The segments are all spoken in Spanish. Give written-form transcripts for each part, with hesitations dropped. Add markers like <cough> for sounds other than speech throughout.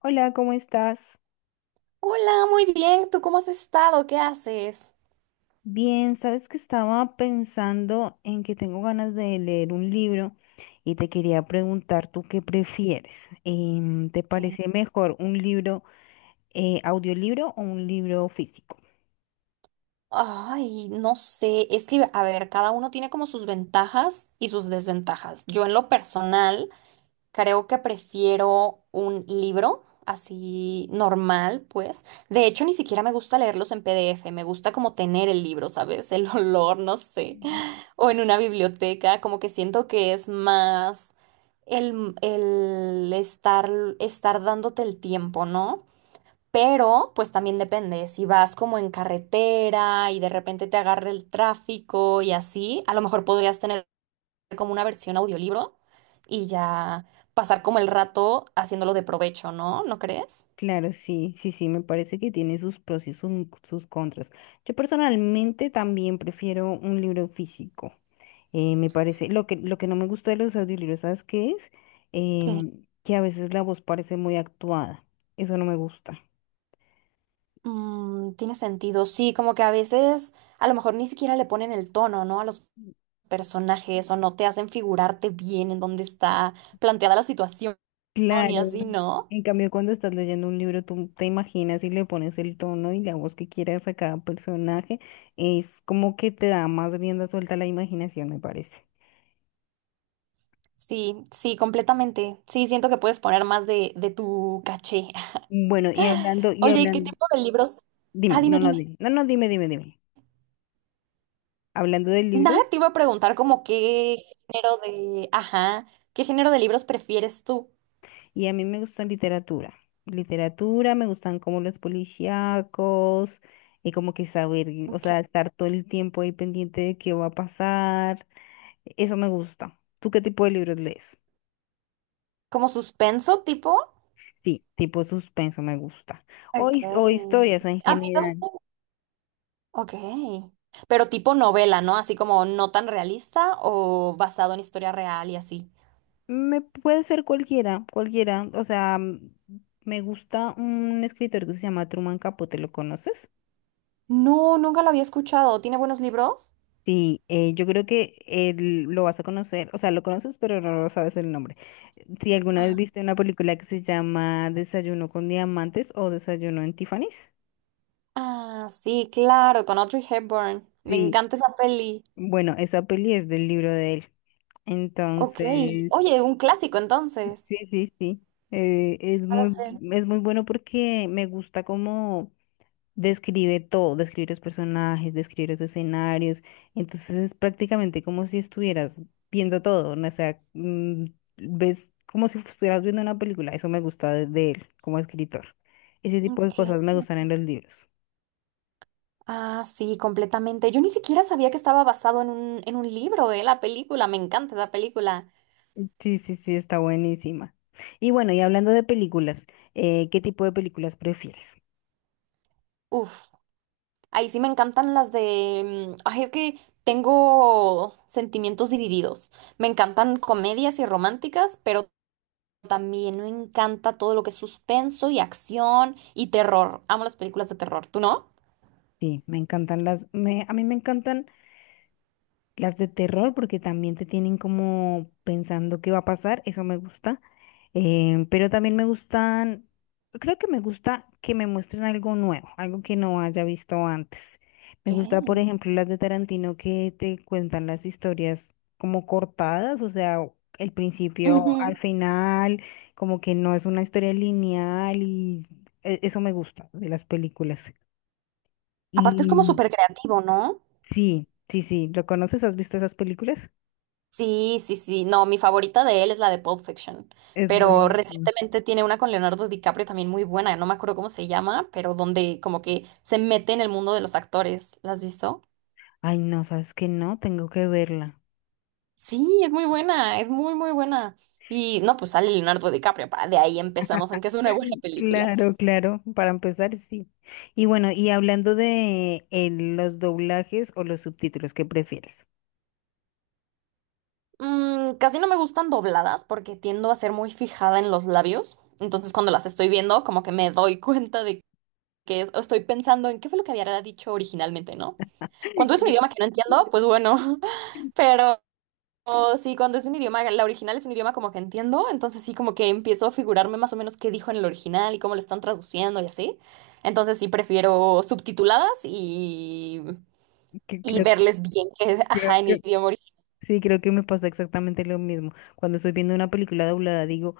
Hola, ¿cómo estás? Hola, muy bien. ¿Tú cómo has estado? ¿Qué haces? Bien, sabes que estaba pensando en que tengo ganas de leer un libro y te quería preguntar tú qué prefieres. ¿Te parece Ok. mejor un libro audiolibro o un libro físico? Ay, no sé. Es que, a ver, cada uno tiene como sus ventajas y sus desventajas. Yo en lo personal creo que prefiero un libro así normal, pues. De hecho, ni siquiera me gusta leerlos en PDF. Me gusta como tener el libro, ¿sabes? <laughs> El olor, no sé. O en una biblioteca, como que siento que es más el estar, dándote el tiempo, ¿no? Pero, pues también depende, si vas como en carretera y de repente te agarra el tráfico y así, a lo mejor podrías tener como una versión audiolibro y ya pasar como el rato haciéndolo de provecho, ¿no? ¿No crees? Claro, sí, sí, sí, me parece que tiene sus pros y sus contras. Yo personalmente también prefiero un libro físico. Me parece, lo que no me gusta de los audiolibros, ¿sabes qué es? Que Em, que a veces la voz parece muy actuada. Eso no me gusta. Tiene sentido, sí, como que a veces a lo mejor ni siquiera le ponen el tono, ¿no? A los personajes o no te hacen figurarte bien en dónde está planteada la situación y Claro. así, ¿no? En cambio, cuando estás leyendo un libro, tú te imaginas y le pones el tono y la voz que quieras a cada personaje. Es como que te da más rienda suelta a la imaginación, me parece. Sí, sí, completamente. Sí, siento que puedes poner más de tu caché. <laughs> Bueno, y Oye, ¿y qué hablando, tipo de libros? Ah, dime, dime, no, no, dime. No, no, dime, dime, dime. Hablando de Nada, libros, te iba a preguntar como qué género de, ajá, ¿qué género de libros prefieres tú? y a mí me gusta literatura. Literatura, me gustan como los policíacos, y como que saber, o ¿Qué- sea, estar todo el tiempo ahí pendiente de qué va a pasar. Eso me gusta. ¿Tú qué tipo de libros lees? ¿Como suspenso tipo? Sí, tipo suspenso me gusta. O, o Okay. historias en A mí general. tampoco. Ok. Pero tipo novela, ¿no? Así como no tan realista o basado en historia real y así. Me puede ser cualquiera, cualquiera. O sea, me gusta un escritor que se llama Truman Capote, ¿lo conoces? No, nunca lo había escuchado. ¿Tiene buenos libros? Sí, yo creo que él lo vas a conocer, o sea, lo conoces, pero no lo sabes el nombre. Si alguna vez viste una película que se llama Desayuno con Diamantes o Desayuno en Tiffany's. Ah, sí, claro, con Audrey Hepburn. Me Sí, encanta esa peli. bueno, esa peli es del libro de él. Ok. Entonces, Oye, un clásico entonces. sí, sí, sí. Eh, es Va a muy, ser. es muy bueno porque me gusta cómo describe todo, describe los personajes, describe los escenarios. Entonces es prácticamente como si estuvieras viendo todo, ¿no? O sea, ves como si estuvieras viendo una película. Eso me gusta de él como escritor. Ese tipo de Ok. cosas me gustan en los libros. Ah, sí, completamente. Yo ni siquiera sabía que estaba basado en un libro, la película. Me encanta esa película. Sí, sí, sí, está buenísima. Y bueno, y hablando de películas, ¿qué tipo de películas prefieres? Uf, ahí sí me encantan las de... mm, Ay, es que tengo sentimientos divididos. Me encantan comedias y románticas, pero también me encanta todo lo que es suspenso y acción y terror. Amo las películas de terror. ¿Tú no? Sí, me encantan a mí me encantan. Las de terror, porque también te tienen como pensando qué va a pasar, eso me gusta. Pero también me gustan, creo que me gusta que me muestren algo nuevo, algo que no haya visto antes. Me gusta, por Ok. ejemplo, las de Tarantino que te cuentan las historias como cortadas, o sea, el principio al Ujú. final, como que no es una historia lineal y eso me gusta de las películas. Aparte es como Y súper creativo, ¿no? sí, sí, sí, ¿lo conoces? ¿Has visto esas películas? Sí, sí, sí. No, mi favorita de él es la de Pulp Fiction, Es pero buenísimo. recientemente tiene una con Leonardo DiCaprio también muy buena, no me acuerdo cómo se llama, pero donde como que se mete en el mundo de los actores. ¿La has visto? Ay, no, ¿sabes qué? No, tengo que verla. Sí, es muy buena, es muy, muy buena. Y no, pues sale Leonardo DiCaprio, para de ahí empezamos en que es una buena <laughs> <laughs> película. Claro, claro, para empezar, sí. Y bueno, y hablando de los doblajes o los subtítulos, ¿qué prefieres? Casi no me gustan dobladas porque tiendo a ser muy fijada en los labios. Entonces cuando las estoy viendo, como que me doy cuenta estoy pensando en qué fue lo que había dicho originalmente, ¿no? Cuando es <laughs> un idioma que no entiendo, pues bueno, <laughs> pero o sí, cuando es un idioma, la original es un idioma como que entiendo, entonces sí como que empiezo a figurarme más o menos qué dijo en el original y cómo lo están traduciendo y así. Entonces sí prefiero subtituladas y, Que y creo, verles bien que es, ajá, Creo en que idioma original. sí, creo que me pasa exactamente lo mismo. Cuando estoy viendo una película doblada, digo,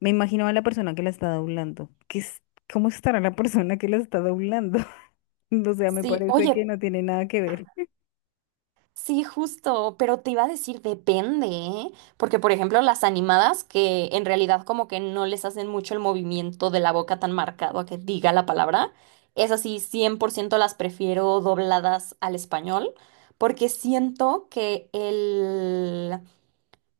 me imagino a la persona que la está doblando. ¿Qué es, cómo estará la persona que la está doblando? <laughs> O sea, me Sí, parece oye, que no tiene nada que ver. sí, justo, pero te iba a decir depende, ¿eh? Porque por ejemplo las animadas que en realidad como que no les hacen mucho el movimiento de la boca tan marcado a que diga la palabra, es así, 100% las prefiero dobladas al español, porque siento que el,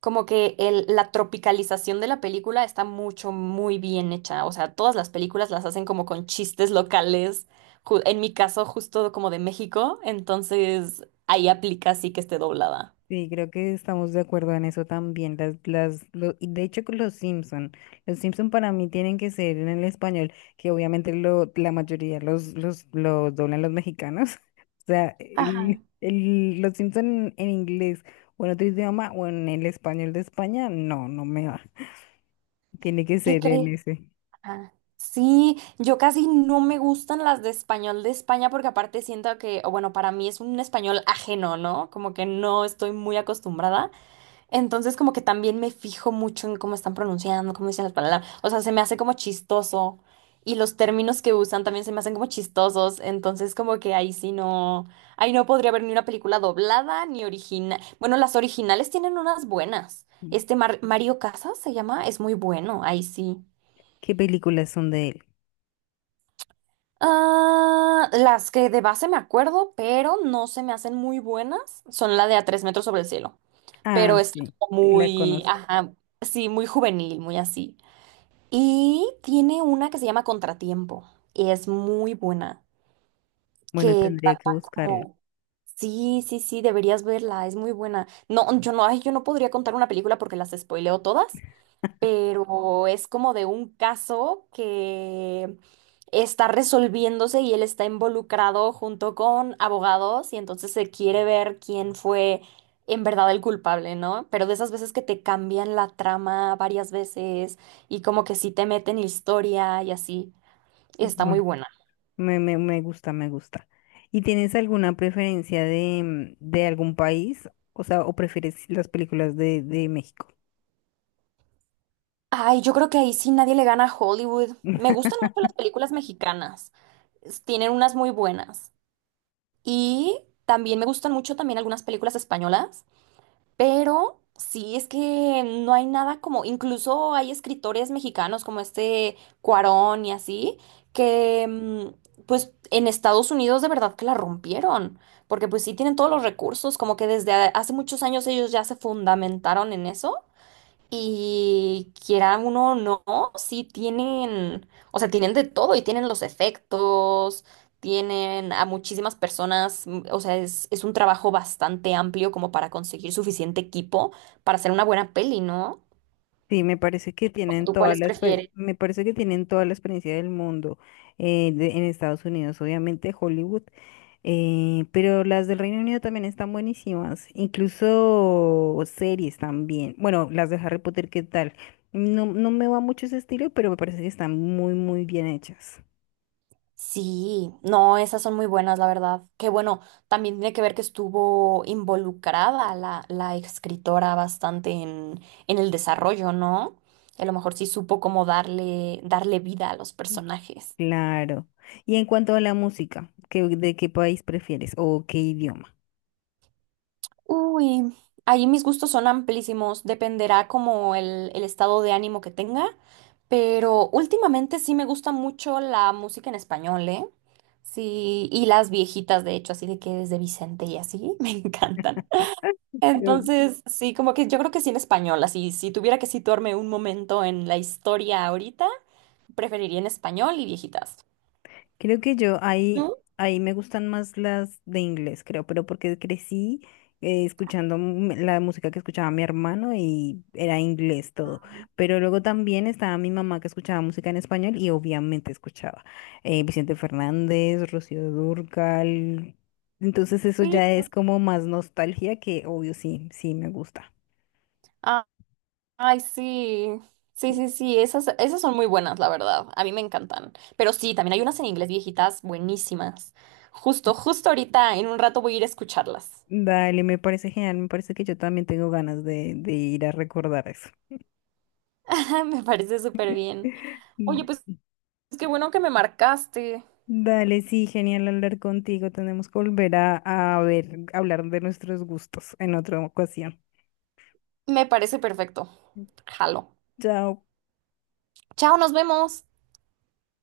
como que el- la tropicalización de la película está mucho, muy bien hecha. O sea, todas las películas las hacen como con chistes locales. En mi caso, justo como de México, entonces ahí aplica sí que esté doblada. Sí, creo que estamos de acuerdo en eso también. Y de hecho, con los Simpson para mí tienen que ser en el español, que obviamente la mayoría los doblan los mexicanos. <laughs> O sea, Ajá. Los Simpson en, inglés o en otro idioma o en el español de España, no, no me va. Tiene que ¿Qué ser en crees? ese. Ajá. Sí, yo casi no me gustan las de español de España porque aparte siento que, o bueno, para mí es un español ajeno, ¿no? Como que no estoy muy acostumbrada. Entonces como que también me fijo mucho en cómo están pronunciando, cómo dicen las palabras. O sea, se me hace como chistoso. Y los términos que usan también se me hacen como chistosos. Entonces como que ahí sí no. Ahí no podría haber ni una película doblada ni original. Bueno, las originales tienen unas buenas. Este Mario Casas se llama, es muy bueno, ahí sí. ¿Qué películas son de él? Ah, las que de base me acuerdo, pero no se me hacen muy buenas, son la de A tres metros sobre el cielo. Ah, Pero es sí, como sí la muy, conozco. ajá, sí, muy juvenil, muy así. Y tiene una que se llama Contratiempo. Y es muy buena. Bueno, Que tendría trata que buscarlo. como. Sí, sí, sí, deberías verla. Es muy buena. No, yo no, ay, yo no podría contar una película porque las spoileo todas, <laughs> pero es como de un caso que está resolviéndose y él está involucrado junto con abogados y entonces se quiere ver quién fue en verdad el culpable, ¿no? Pero de esas veces que te cambian la trama varias veces y como que sí te meten historia y así, está muy Bueno. buena. Me gusta, me gusta. ¿Y tienes alguna preferencia de, de algún país? O sea, ¿o prefieres las películas de México? Ay, yo creo que ahí sí nadie le gana a Hollywood. Me <laughs> gustan mucho las películas mexicanas. Tienen unas muy buenas. Y también me gustan mucho también algunas películas españolas. Pero sí, es que no hay nada como, incluso hay escritores mexicanos como este Cuarón y así, que pues en Estados Unidos de verdad que la rompieron, porque pues sí tienen todos los recursos, como que desde hace muchos años ellos ya se fundamentaron en eso y quiera uno o no, sí tienen, o sea, tienen de todo y tienen los efectos, tienen a muchísimas personas, o sea, es un trabajo bastante amplio como para conseguir suficiente equipo para hacer una buena peli, ¿no? Sí, me parece que tienen ¿Tú toda cuáles prefieres? me parece que tienen toda la experiencia del mundo en Estados Unidos, obviamente, Hollywood, pero las del Reino Unido también están buenísimas, incluso series también. Bueno, las de Harry Potter, ¿qué tal? No, no me va mucho ese estilo, pero me parece que están muy, muy bien hechas. Sí, no, esas son muy buenas, la verdad. Que bueno, también tiene que ver que estuvo involucrada la escritora bastante en el desarrollo, ¿no? A lo mejor sí supo cómo darle vida a los personajes. Claro. Y en cuanto a la música, ¿qué, de qué país prefieres o qué idioma? Uy, ahí mis gustos son amplísimos, dependerá como el estado de ánimo que tenga, pero últimamente sí me gusta mucho la música en español, ¿eh? Sí, y las viejitas, de hecho, así de que desde Vicente y así, <laughs> me encantan. Creo, Entonces, sí, como que yo creo que sí en español, así, si tuviera que situarme un momento en la historia ahorita, preferiría en español y viejitas. Creo que yo ahí, ¿Tú? Ahí me gustan más las de inglés, creo, pero porque crecí escuchando la música que escuchaba mi hermano y era inglés todo. Pero luego también estaba mi mamá que escuchaba música en español y obviamente escuchaba Vicente Fernández, Rocío Dúrcal. Entonces eso Sí. ya es como más nostalgia que obvio sí, sí me gusta. Ah, ay, sí. Sí, sí, sí, esas son muy buenas, la verdad. A mí me encantan. Pero sí, también hay unas en inglés viejitas buenísimas. Justo, justo ahorita, en un rato voy a ir a escucharlas. Dale, me parece genial, me parece que yo también tengo ganas de ir a recordar eso. <laughs> Me parece súper bien. Oye, pues <laughs> qué bueno que me marcaste. Dale, sí, genial hablar contigo. Tenemos que volver a ver, hablar de nuestros gustos en otra ocasión. Me parece perfecto. Jalo. Chao. Chao, nos vemos.